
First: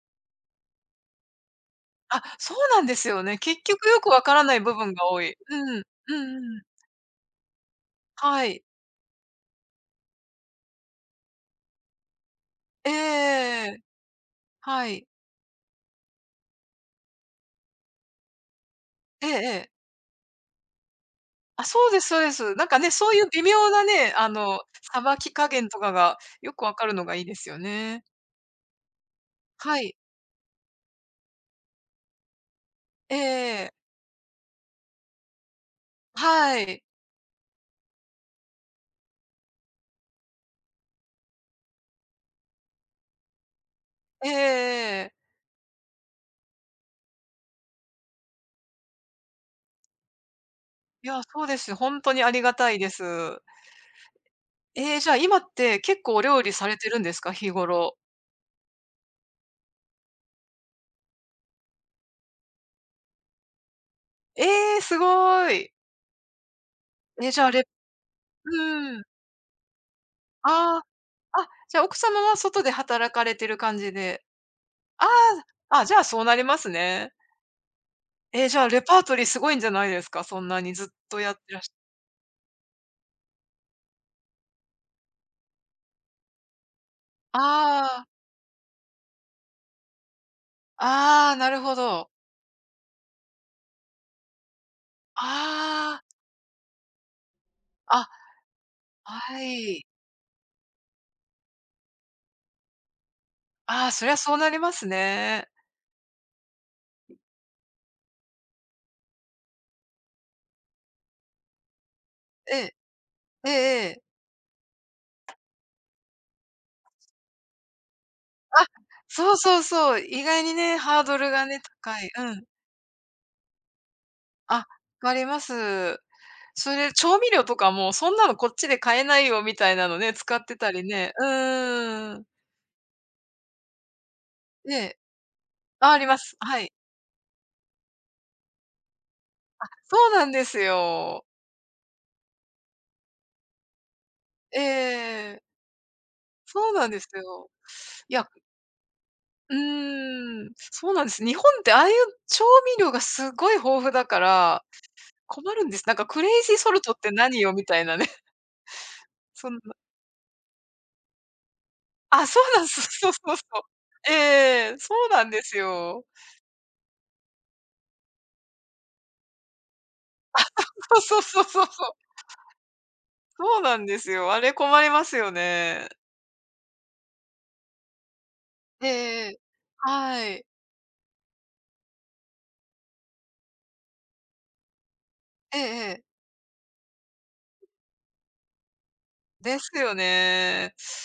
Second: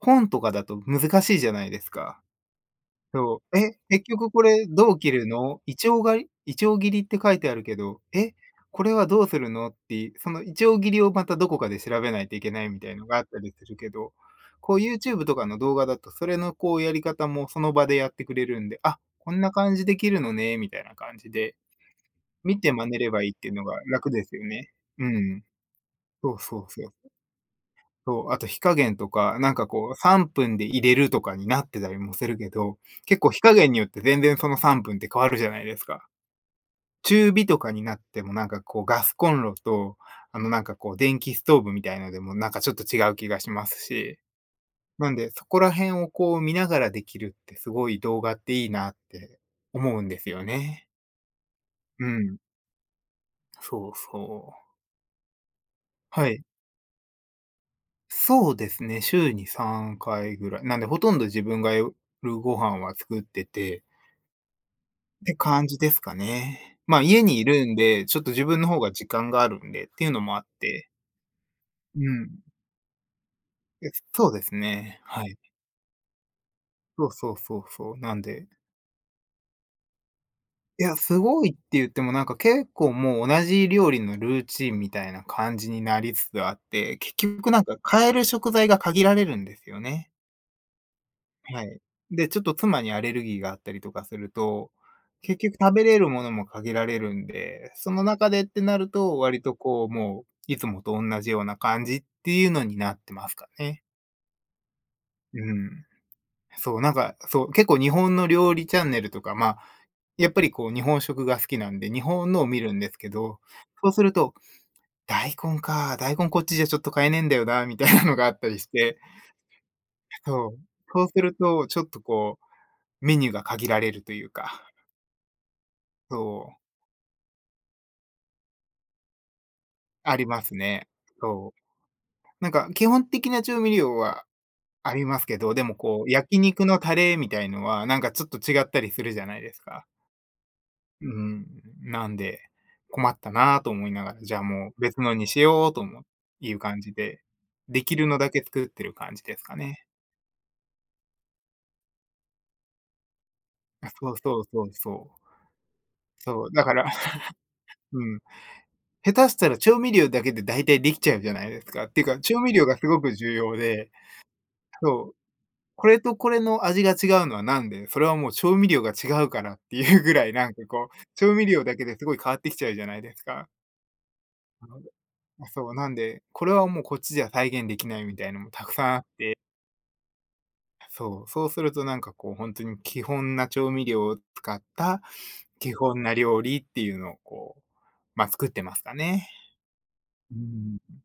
[SPEAKER 1] 本とかだと難しいじゃないですか。
[SPEAKER 2] あ、そうなんですよね。
[SPEAKER 1] そう。
[SPEAKER 2] 結
[SPEAKER 1] え、
[SPEAKER 2] 局よ
[SPEAKER 1] 結
[SPEAKER 2] くわ
[SPEAKER 1] 局
[SPEAKER 2] か
[SPEAKER 1] こ
[SPEAKER 2] らない
[SPEAKER 1] れ
[SPEAKER 2] 部
[SPEAKER 1] ど
[SPEAKER 2] 分
[SPEAKER 1] う
[SPEAKER 2] が
[SPEAKER 1] 切
[SPEAKER 2] 多
[SPEAKER 1] る
[SPEAKER 2] い。う
[SPEAKER 1] の？い
[SPEAKER 2] ん。う
[SPEAKER 1] ちがい
[SPEAKER 2] んう
[SPEAKER 1] い
[SPEAKER 2] ん。
[SPEAKER 1] 切りって書いてあるけど、え、
[SPEAKER 2] はい。
[SPEAKER 1] これはどうするの？って、そのいち切りをまたどこかで調べないといけないみ
[SPEAKER 2] え
[SPEAKER 1] た
[SPEAKER 2] え
[SPEAKER 1] いのがあったりする
[SPEAKER 2] え。
[SPEAKER 1] けど、こう
[SPEAKER 2] はい。
[SPEAKER 1] YouTube とかの動画だと、それのこうやり方もその場でやってくれるんで、あ、
[SPEAKER 2] ええ
[SPEAKER 1] こんな
[SPEAKER 2] ええ。
[SPEAKER 1] 感じで切るのね、みたいな感じで、
[SPEAKER 2] あ、そうですそうです。
[SPEAKER 1] 見
[SPEAKER 2] なん
[SPEAKER 1] て
[SPEAKER 2] か
[SPEAKER 1] 真
[SPEAKER 2] ね、
[SPEAKER 1] 似れ
[SPEAKER 2] そうい
[SPEAKER 1] ば
[SPEAKER 2] う
[SPEAKER 1] いいっ
[SPEAKER 2] 微
[SPEAKER 1] ていうの
[SPEAKER 2] 妙
[SPEAKER 1] が
[SPEAKER 2] な
[SPEAKER 1] 楽
[SPEAKER 2] ね、
[SPEAKER 1] で
[SPEAKER 2] あ
[SPEAKER 1] すよ
[SPEAKER 2] の、
[SPEAKER 1] ね。
[SPEAKER 2] さ
[SPEAKER 1] う
[SPEAKER 2] ばき
[SPEAKER 1] ん。
[SPEAKER 2] 加減とかが
[SPEAKER 1] そう
[SPEAKER 2] よ
[SPEAKER 1] そ
[SPEAKER 2] く
[SPEAKER 1] う
[SPEAKER 2] わ
[SPEAKER 1] そ
[SPEAKER 2] かるの
[SPEAKER 1] う。
[SPEAKER 2] がいいですよね。
[SPEAKER 1] そう、あと火加減とか、なんか
[SPEAKER 2] は
[SPEAKER 1] こう
[SPEAKER 2] い。
[SPEAKER 1] 3分で入れるとかになってたりもするけど、結構火加
[SPEAKER 2] え
[SPEAKER 1] 減に
[SPEAKER 2] え、
[SPEAKER 1] よって全然その3分って変わるじゃないですか。
[SPEAKER 2] はい。
[SPEAKER 1] 中火とかになってもなんかこうガスコンロと、なんかこう電気ストーブみたいのでもなんかちょっと違う気がしますし、
[SPEAKER 2] ええ、
[SPEAKER 1] なんでそこら辺をこう見ながらできるってすごい動画っていいなって思うんですよね。
[SPEAKER 2] いや、そうです。ほん
[SPEAKER 1] う
[SPEAKER 2] とにあ
[SPEAKER 1] ん、
[SPEAKER 2] りがたいです。
[SPEAKER 1] そうそう。
[SPEAKER 2] ええ、じゃあ、今って結構お
[SPEAKER 1] は
[SPEAKER 2] 料
[SPEAKER 1] い。
[SPEAKER 2] 理されてるんですか？日頃。
[SPEAKER 1] そうですね、週に3回ぐらい。なんで、ほとんど自分が夜ご飯は作ってて、
[SPEAKER 2] ええ、す
[SPEAKER 1] って
[SPEAKER 2] ご
[SPEAKER 1] 感
[SPEAKER 2] い。
[SPEAKER 1] じですかね。まあ、家
[SPEAKER 2] え、
[SPEAKER 1] に
[SPEAKER 2] じ
[SPEAKER 1] い
[SPEAKER 2] ゃあ、
[SPEAKER 1] るんで、ちょっと自分の方が
[SPEAKER 2] うん。
[SPEAKER 1] 時間があるんでっていうのもあっ
[SPEAKER 2] あ
[SPEAKER 1] て。
[SPEAKER 2] あ、あ、じゃあ、奥
[SPEAKER 1] う
[SPEAKER 2] 様は
[SPEAKER 1] ん。
[SPEAKER 2] 外で働かれてる感
[SPEAKER 1] え、
[SPEAKER 2] じで。
[SPEAKER 1] そうですね。
[SPEAKER 2] あ
[SPEAKER 1] はい。
[SPEAKER 2] あ、あ、じゃあ、そうなります
[SPEAKER 1] そ
[SPEAKER 2] ね。
[SPEAKER 1] うそうそうそう。なん
[SPEAKER 2] え、
[SPEAKER 1] で、
[SPEAKER 2] じゃあ、レパートリーすごいんじゃないですか？そんなに
[SPEAKER 1] い
[SPEAKER 2] ずっ
[SPEAKER 1] や、す
[SPEAKER 2] とやっ
[SPEAKER 1] ごい
[SPEAKER 2] て
[SPEAKER 1] って
[SPEAKER 2] らっ
[SPEAKER 1] 言ってもなんか結構もう同じ料理のルーチンみたいな感じになりつつあって、結局なんか
[SPEAKER 2] ああ、
[SPEAKER 1] 買える食材が限られるんですよね。
[SPEAKER 2] ああ、なる
[SPEAKER 1] は
[SPEAKER 2] ほ
[SPEAKER 1] い。
[SPEAKER 2] ど。
[SPEAKER 1] で、ちょっと妻にアレルギーがあったりとかすると、結局食べれ
[SPEAKER 2] ああ、
[SPEAKER 1] るものも限られるんで、その
[SPEAKER 2] あ、
[SPEAKER 1] 中でってなると、割
[SPEAKER 2] は
[SPEAKER 1] と
[SPEAKER 2] い。
[SPEAKER 1] こう、もう、いつもとおんなじような感じっていうのになってますかね。
[SPEAKER 2] ああ、そりゃそうなりますね。
[SPEAKER 1] うん。そう、なんか、そう、結構日本の料理チャンネルとか、まあ、やっぱりこう日本食が好きなんで、日本のを
[SPEAKER 2] え
[SPEAKER 1] 見る
[SPEAKER 2] え、
[SPEAKER 1] んですけど、
[SPEAKER 2] えええ
[SPEAKER 1] そう
[SPEAKER 2] え。
[SPEAKER 1] すると、大根こっちじゃちょっと買えねえんだよな、みたいなのがあったり
[SPEAKER 2] あ、
[SPEAKER 1] して、
[SPEAKER 2] そうそうそう、意外に
[SPEAKER 1] そう。
[SPEAKER 2] ね、ハー
[SPEAKER 1] そう
[SPEAKER 2] ド
[SPEAKER 1] す
[SPEAKER 2] ル
[SPEAKER 1] る
[SPEAKER 2] がね、
[SPEAKER 1] と、ちょっ
[SPEAKER 2] 高
[SPEAKER 1] と
[SPEAKER 2] い。う
[SPEAKER 1] こ
[SPEAKER 2] ん。
[SPEAKER 1] う、メニューが限られるという
[SPEAKER 2] あ、
[SPEAKER 1] か。
[SPEAKER 2] わかります。
[SPEAKER 1] そう、
[SPEAKER 2] それ、調味料とかもそんなのこっちで買えないよみたいなのね、
[SPEAKER 1] あり
[SPEAKER 2] 使
[SPEAKER 1] ま
[SPEAKER 2] っ
[SPEAKER 1] す
[SPEAKER 2] てたり
[SPEAKER 1] ね。
[SPEAKER 2] ね。う
[SPEAKER 1] そう。
[SPEAKER 2] ーん。
[SPEAKER 1] なんか基本的な調味料は
[SPEAKER 2] え
[SPEAKER 1] あ
[SPEAKER 2] え。
[SPEAKER 1] りますけど、でも
[SPEAKER 2] あ、あ
[SPEAKER 1] こ
[SPEAKER 2] り
[SPEAKER 1] う、
[SPEAKER 2] ます。
[SPEAKER 1] 焼
[SPEAKER 2] は
[SPEAKER 1] 肉
[SPEAKER 2] い。
[SPEAKER 1] のタレみたいのは、なんかちょっと違ったりするじゃないですか。
[SPEAKER 2] そうなんです
[SPEAKER 1] う
[SPEAKER 2] よ。
[SPEAKER 1] ん、なんで、困ったなと思いながら、じゃあ
[SPEAKER 2] え
[SPEAKER 1] もう別のにし
[SPEAKER 2] え、
[SPEAKER 1] ようともいう
[SPEAKER 2] そう
[SPEAKER 1] 感
[SPEAKER 2] なん
[SPEAKER 1] じ
[SPEAKER 2] です
[SPEAKER 1] で、
[SPEAKER 2] よ。
[SPEAKER 1] できる
[SPEAKER 2] い
[SPEAKER 1] の
[SPEAKER 2] や
[SPEAKER 1] だけ作ってる感じです
[SPEAKER 2] う
[SPEAKER 1] かね。
[SPEAKER 2] ーん、そうなんです。日本ってああいう調味料がすごい豊
[SPEAKER 1] あ、
[SPEAKER 2] 富だ
[SPEAKER 1] そう
[SPEAKER 2] か
[SPEAKER 1] そうそ
[SPEAKER 2] ら、
[SPEAKER 1] うそう。
[SPEAKER 2] 困るんです。なんかクレイ
[SPEAKER 1] そう、
[SPEAKER 2] ジー
[SPEAKER 1] だ
[SPEAKER 2] ソ
[SPEAKER 1] か
[SPEAKER 2] ル
[SPEAKER 1] ら、
[SPEAKER 2] トって何よみ たいな
[SPEAKER 1] う
[SPEAKER 2] ね。
[SPEAKER 1] ん、下手した
[SPEAKER 2] そん
[SPEAKER 1] ら調
[SPEAKER 2] な、
[SPEAKER 1] 味料だけで大体できちゃうじゃないですか。っていうか、
[SPEAKER 2] あ、そ
[SPEAKER 1] 調味
[SPEAKER 2] うなん
[SPEAKER 1] 料
[SPEAKER 2] で
[SPEAKER 1] が
[SPEAKER 2] す。
[SPEAKER 1] すご
[SPEAKER 2] そう
[SPEAKER 1] く
[SPEAKER 2] そ
[SPEAKER 1] 重
[SPEAKER 2] うそ
[SPEAKER 1] 要で、
[SPEAKER 2] う。ええ、そう
[SPEAKER 1] そう。
[SPEAKER 2] なんです
[SPEAKER 1] これ
[SPEAKER 2] よ。
[SPEAKER 1] とこれの味が違うのはなんで、それはもう調味料が違うからっていうぐらい、なんかこう、
[SPEAKER 2] そうそう
[SPEAKER 1] 調
[SPEAKER 2] そう
[SPEAKER 1] 味
[SPEAKER 2] そ
[SPEAKER 1] 料
[SPEAKER 2] う
[SPEAKER 1] だ
[SPEAKER 2] そ
[SPEAKER 1] け
[SPEAKER 2] う。
[SPEAKER 1] ですごい変わってきちゃうじゃないですか。
[SPEAKER 2] そうなんですよ。あれ
[SPEAKER 1] な
[SPEAKER 2] 困
[SPEAKER 1] の
[SPEAKER 2] り
[SPEAKER 1] で
[SPEAKER 2] ますよ
[SPEAKER 1] あ、そう、
[SPEAKER 2] ね。
[SPEAKER 1] なんで、これはもうこっちじゃ再現できないみたいのもたくさ
[SPEAKER 2] ええ
[SPEAKER 1] んあっ
[SPEAKER 2] え
[SPEAKER 1] て、
[SPEAKER 2] え。はい。
[SPEAKER 1] そう、そうするとなんかこうほんとに基本な調味料を使った、
[SPEAKER 2] ええ
[SPEAKER 1] 基本
[SPEAKER 2] ええ。
[SPEAKER 1] な料理っていうのをこう、ま、作ってますかね。
[SPEAKER 2] ですよ
[SPEAKER 1] うー
[SPEAKER 2] ね。
[SPEAKER 1] ん。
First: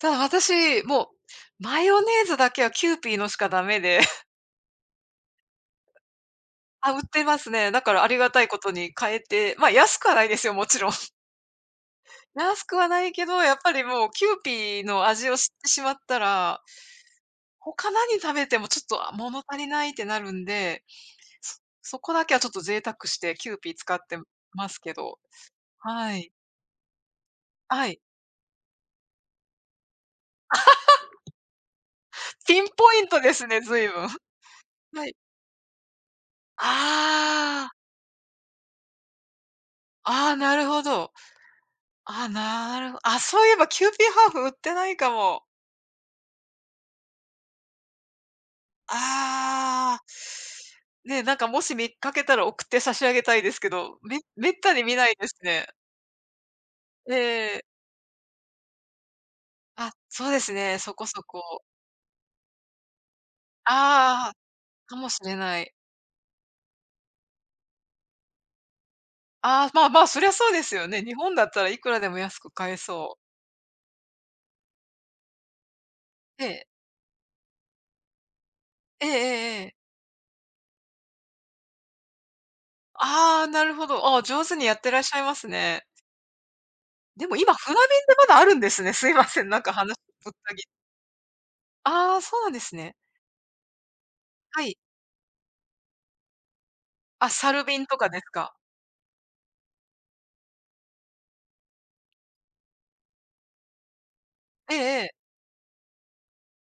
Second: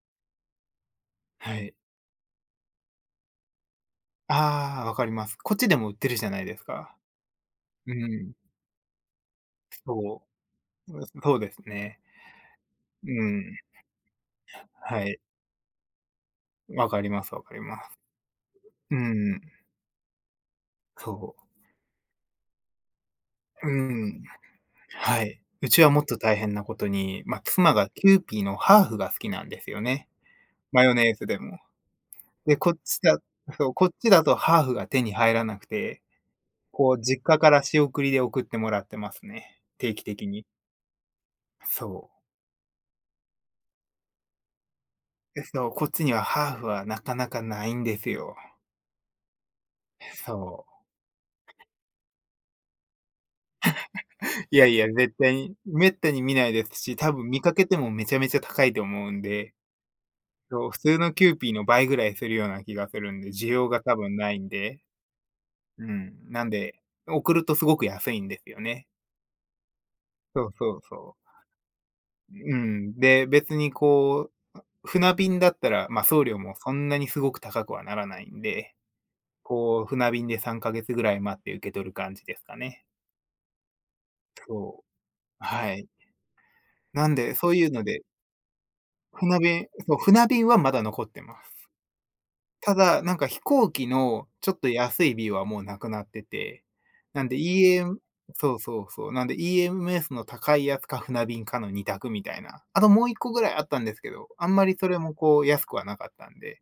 [SPEAKER 2] ただ私、も
[SPEAKER 1] は
[SPEAKER 2] う
[SPEAKER 1] い。
[SPEAKER 2] マヨネーズだけはキユーピーのしかダメで。
[SPEAKER 1] ああ、分かります。こっちでも売ってるじゃないです
[SPEAKER 2] あ、
[SPEAKER 1] か。
[SPEAKER 2] 売ってますね。だか
[SPEAKER 1] う
[SPEAKER 2] らありが
[SPEAKER 1] ん。
[SPEAKER 2] たいことに買えて、ま、あ安くは
[SPEAKER 1] そ
[SPEAKER 2] ないですよ、もちろん。
[SPEAKER 1] う。そうですね。
[SPEAKER 2] 安くはない
[SPEAKER 1] う
[SPEAKER 2] けど、や
[SPEAKER 1] ん。
[SPEAKER 2] っぱりもうキューピー
[SPEAKER 1] は
[SPEAKER 2] の
[SPEAKER 1] い。
[SPEAKER 2] 味を知ってしまったら、
[SPEAKER 1] わかりますわかりま
[SPEAKER 2] 他
[SPEAKER 1] す。
[SPEAKER 2] 何食べてもちょっ
[SPEAKER 1] う
[SPEAKER 2] と、あ、物
[SPEAKER 1] ん。
[SPEAKER 2] 足りないってなるんで、
[SPEAKER 1] そ
[SPEAKER 2] そこだけはちょっと贅沢してキュー
[SPEAKER 1] う。う
[SPEAKER 2] ピー使って
[SPEAKER 1] ん。
[SPEAKER 2] ますけど。
[SPEAKER 1] はい。うちはもっ
[SPEAKER 2] は
[SPEAKER 1] と
[SPEAKER 2] い。
[SPEAKER 1] 大変なことに、まあ、妻
[SPEAKER 2] は
[SPEAKER 1] が
[SPEAKER 2] い。
[SPEAKER 1] キューピーのハーフが好きなんですよね。マヨネーズでも。で、
[SPEAKER 2] ピン
[SPEAKER 1] こっ
[SPEAKER 2] ポ
[SPEAKER 1] ち
[SPEAKER 2] イン
[SPEAKER 1] だ
[SPEAKER 2] トですね、
[SPEAKER 1] そう、こ
[SPEAKER 2] 随
[SPEAKER 1] っ
[SPEAKER 2] 分。
[SPEAKER 1] ち だとハーフが手
[SPEAKER 2] は
[SPEAKER 1] に
[SPEAKER 2] い。
[SPEAKER 1] 入らなくて、こう実家から
[SPEAKER 2] あ
[SPEAKER 1] 仕送りで送ってもらってますね。定期的
[SPEAKER 2] あ、ああ、
[SPEAKER 1] に。
[SPEAKER 2] なるほど。
[SPEAKER 1] そう。
[SPEAKER 2] ああ、なるほど、あ、そういえばキューピーハーフ売ってないかも。
[SPEAKER 1] で、そう、こっちにはハーフはなかなかないんですよ。
[SPEAKER 2] ああ。
[SPEAKER 1] そう。
[SPEAKER 2] ね、なんかもし見かけたら送って差し上げたいですけど、めっ
[SPEAKER 1] いや
[SPEAKER 2] た
[SPEAKER 1] い
[SPEAKER 2] に
[SPEAKER 1] や、
[SPEAKER 2] 見ない
[SPEAKER 1] 絶
[SPEAKER 2] です
[SPEAKER 1] 対に
[SPEAKER 2] ね。
[SPEAKER 1] めったに見ないですし、多分見か
[SPEAKER 2] え
[SPEAKER 1] け
[SPEAKER 2] え。
[SPEAKER 1] てもめちゃめちゃ高いと思うんで、
[SPEAKER 2] あ、そうです
[SPEAKER 1] そう、
[SPEAKER 2] ね、
[SPEAKER 1] 普
[SPEAKER 2] そ
[SPEAKER 1] 通
[SPEAKER 2] こ
[SPEAKER 1] の
[SPEAKER 2] そ
[SPEAKER 1] キューピー
[SPEAKER 2] こ。
[SPEAKER 1] の倍ぐらいするような気がするんで、需要が多分
[SPEAKER 2] ああ、
[SPEAKER 1] ないんで、
[SPEAKER 2] かもしれない。
[SPEAKER 1] うん、なんで、送るとすごく安いんですよね。
[SPEAKER 2] ああ、まあまあ、そりゃ
[SPEAKER 1] そ
[SPEAKER 2] そう
[SPEAKER 1] う
[SPEAKER 2] で
[SPEAKER 1] そ
[SPEAKER 2] す
[SPEAKER 1] う
[SPEAKER 2] よね。日
[SPEAKER 1] そ
[SPEAKER 2] 本だったらいくらでも
[SPEAKER 1] う。
[SPEAKER 2] 安く
[SPEAKER 1] う
[SPEAKER 2] 買え
[SPEAKER 1] ん、
[SPEAKER 2] そう。
[SPEAKER 1] で、別にこう、船便だったら、ま、送料
[SPEAKER 2] え
[SPEAKER 1] も
[SPEAKER 2] え。
[SPEAKER 1] そんなにすごく高くはならないんで、
[SPEAKER 2] ええええええ。
[SPEAKER 1] こう、船便で3か月ぐらい待って受け取る感じですかね。
[SPEAKER 2] ああ、なるほど。ああ、上手にやっ
[SPEAKER 1] そ
[SPEAKER 2] てらっしゃいま
[SPEAKER 1] う、
[SPEAKER 2] す
[SPEAKER 1] は
[SPEAKER 2] ね。
[SPEAKER 1] い。なん
[SPEAKER 2] で
[SPEAKER 1] で、
[SPEAKER 2] も
[SPEAKER 1] そ
[SPEAKER 2] 今、
[SPEAKER 1] ういう
[SPEAKER 2] 船便
[SPEAKER 1] の
[SPEAKER 2] っ
[SPEAKER 1] で、
[SPEAKER 2] てまだあるんですね。すいません、なんか話
[SPEAKER 1] そう、船
[SPEAKER 2] ぶっ
[SPEAKER 1] 便
[SPEAKER 2] た
[SPEAKER 1] は
[SPEAKER 2] 切、
[SPEAKER 1] まだ残ってます。
[SPEAKER 2] ああ、そうなんで
[SPEAKER 1] た
[SPEAKER 2] すね。
[SPEAKER 1] だ、なんか飛行機のちょっ
[SPEAKER 2] は
[SPEAKER 1] と
[SPEAKER 2] い。
[SPEAKER 1] 安い便はもうなくなってて、な
[SPEAKER 2] あ、
[SPEAKER 1] んで
[SPEAKER 2] サル便
[SPEAKER 1] EM
[SPEAKER 2] とかです
[SPEAKER 1] そ
[SPEAKER 2] か。
[SPEAKER 1] うそうそう、なんで EMS の高いやつか船便かの二択みたいな。あともう一個ぐらいあったんですけど、あんま
[SPEAKER 2] え
[SPEAKER 1] り
[SPEAKER 2] え
[SPEAKER 1] それ
[SPEAKER 2] え
[SPEAKER 1] も
[SPEAKER 2] え。
[SPEAKER 1] こう安くはなかったんで、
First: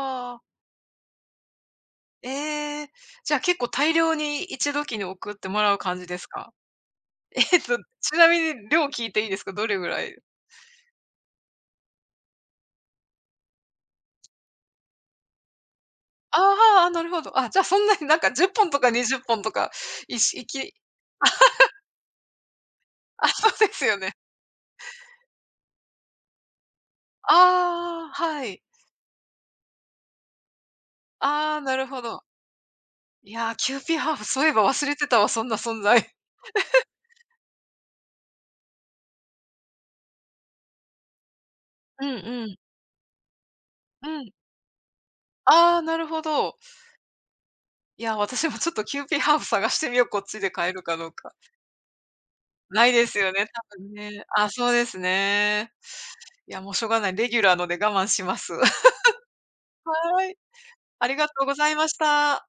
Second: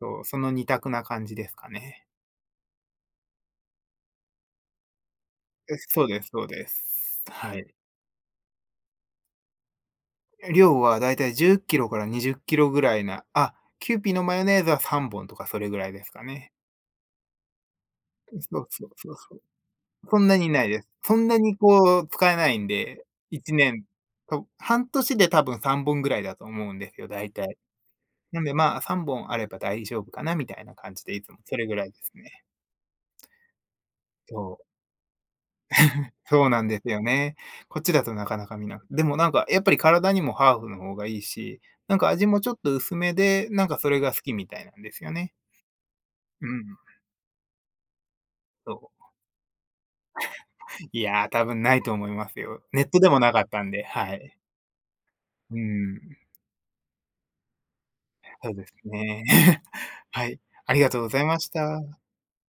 [SPEAKER 1] そう、その
[SPEAKER 2] あ。
[SPEAKER 1] 二択な感じですかね。
[SPEAKER 2] ええ、じゃあ結構大量に一時に送ってもら
[SPEAKER 1] え、
[SPEAKER 2] う感
[SPEAKER 1] そ
[SPEAKER 2] じ
[SPEAKER 1] う
[SPEAKER 2] で
[SPEAKER 1] で
[SPEAKER 2] す
[SPEAKER 1] すそう
[SPEAKER 2] か？
[SPEAKER 1] です。
[SPEAKER 2] え
[SPEAKER 1] は
[SPEAKER 2] っ
[SPEAKER 1] い。
[SPEAKER 2] と、ちなみに量聞いていいですか？どれぐらい、
[SPEAKER 1] 量はだいたい10キロから20キロぐらいなあ、キユーピーのマヨネーズは3本とかそれぐらいですか
[SPEAKER 2] あ
[SPEAKER 1] ね。
[SPEAKER 2] あ、ああ、なるほど。あ、じゃあそんなになんか10
[SPEAKER 1] そう
[SPEAKER 2] 本と
[SPEAKER 1] そ
[SPEAKER 2] か
[SPEAKER 1] うそう
[SPEAKER 2] 20
[SPEAKER 1] そう。
[SPEAKER 2] 本とか、い
[SPEAKER 1] そんな
[SPEAKER 2] しい
[SPEAKER 1] にいない
[SPEAKER 2] き。
[SPEAKER 1] です。そんなにこう使えないんで、
[SPEAKER 2] そ
[SPEAKER 1] 1
[SPEAKER 2] うです
[SPEAKER 1] 年、
[SPEAKER 2] よね。
[SPEAKER 1] と半年で多分3本ぐらいだと思うんですよ、大体。
[SPEAKER 2] ああ、
[SPEAKER 1] なん
[SPEAKER 2] は
[SPEAKER 1] で、
[SPEAKER 2] い。
[SPEAKER 1] まあ、3本あれば大丈夫かなみたいな感じで、いつも
[SPEAKER 2] あ
[SPEAKER 1] そ
[SPEAKER 2] あ、
[SPEAKER 1] れ
[SPEAKER 2] な
[SPEAKER 1] ぐら
[SPEAKER 2] る
[SPEAKER 1] いで
[SPEAKER 2] ほ
[SPEAKER 1] す
[SPEAKER 2] ど。
[SPEAKER 1] ね。
[SPEAKER 2] いや、キューピーハーフ、そういえ
[SPEAKER 1] そ
[SPEAKER 2] ば
[SPEAKER 1] う。
[SPEAKER 2] 忘れてたわ、そんな存在。
[SPEAKER 1] そうなんですよね。こっちだとなかなか見なくでもなんかやっぱり体にもハーフの方がいいし、なん
[SPEAKER 2] うん
[SPEAKER 1] か味も
[SPEAKER 2] う
[SPEAKER 1] ちょ
[SPEAKER 2] ん。
[SPEAKER 1] っと薄めで、なんかそれ
[SPEAKER 2] う
[SPEAKER 1] が好
[SPEAKER 2] ん。
[SPEAKER 1] きみたいなんですよね。
[SPEAKER 2] ああ、なるほ
[SPEAKER 1] う
[SPEAKER 2] ど。
[SPEAKER 1] ん、
[SPEAKER 2] いや、私もちょっとキュー
[SPEAKER 1] そ
[SPEAKER 2] ピーハーフ探してみよう、こっちで買える
[SPEAKER 1] う。
[SPEAKER 2] か
[SPEAKER 1] い
[SPEAKER 2] どう
[SPEAKER 1] や、
[SPEAKER 2] か。
[SPEAKER 1] 多分ないと思いますよ。ネ
[SPEAKER 2] な
[SPEAKER 1] ッ
[SPEAKER 2] い
[SPEAKER 1] ト
[SPEAKER 2] で
[SPEAKER 1] で
[SPEAKER 2] す
[SPEAKER 1] も
[SPEAKER 2] よ
[SPEAKER 1] なか
[SPEAKER 2] ね、
[SPEAKER 1] ったん
[SPEAKER 2] 多
[SPEAKER 1] で、
[SPEAKER 2] 分
[SPEAKER 1] は
[SPEAKER 2] ね。
[SPEAKER 1] い。
[SPEAKER 2] あ、そうです
[SPEAKER 1] う
[SPEAKER 2] ね。
[SPEAKER 1] ん。
[SPEAKER 2] いや、もうしょうがない、レギュラーので我慢しま
[SPEAKER 1] そ
[SPEAKER 2] す。
[SPEAKER 1] うです ね。
[SPEAKER 2] は
[SPEAKER 1] は
[SPEAKER 2] い、
[SPEAKER 1] い、ありがとう
[SPEAKER 2] あ
[SPEAKER 1] ご
[SPEAKER 2] り
[SPEAKER 1] ざい
[SPEAKER 2] がと
[SPEAKER 1] ま
[SPEAKER 2] う
[SPEAKER 1] し
[SPEAKER 2] ござい
[SPEAKER 1] た。
[SPEAKER 2] ました。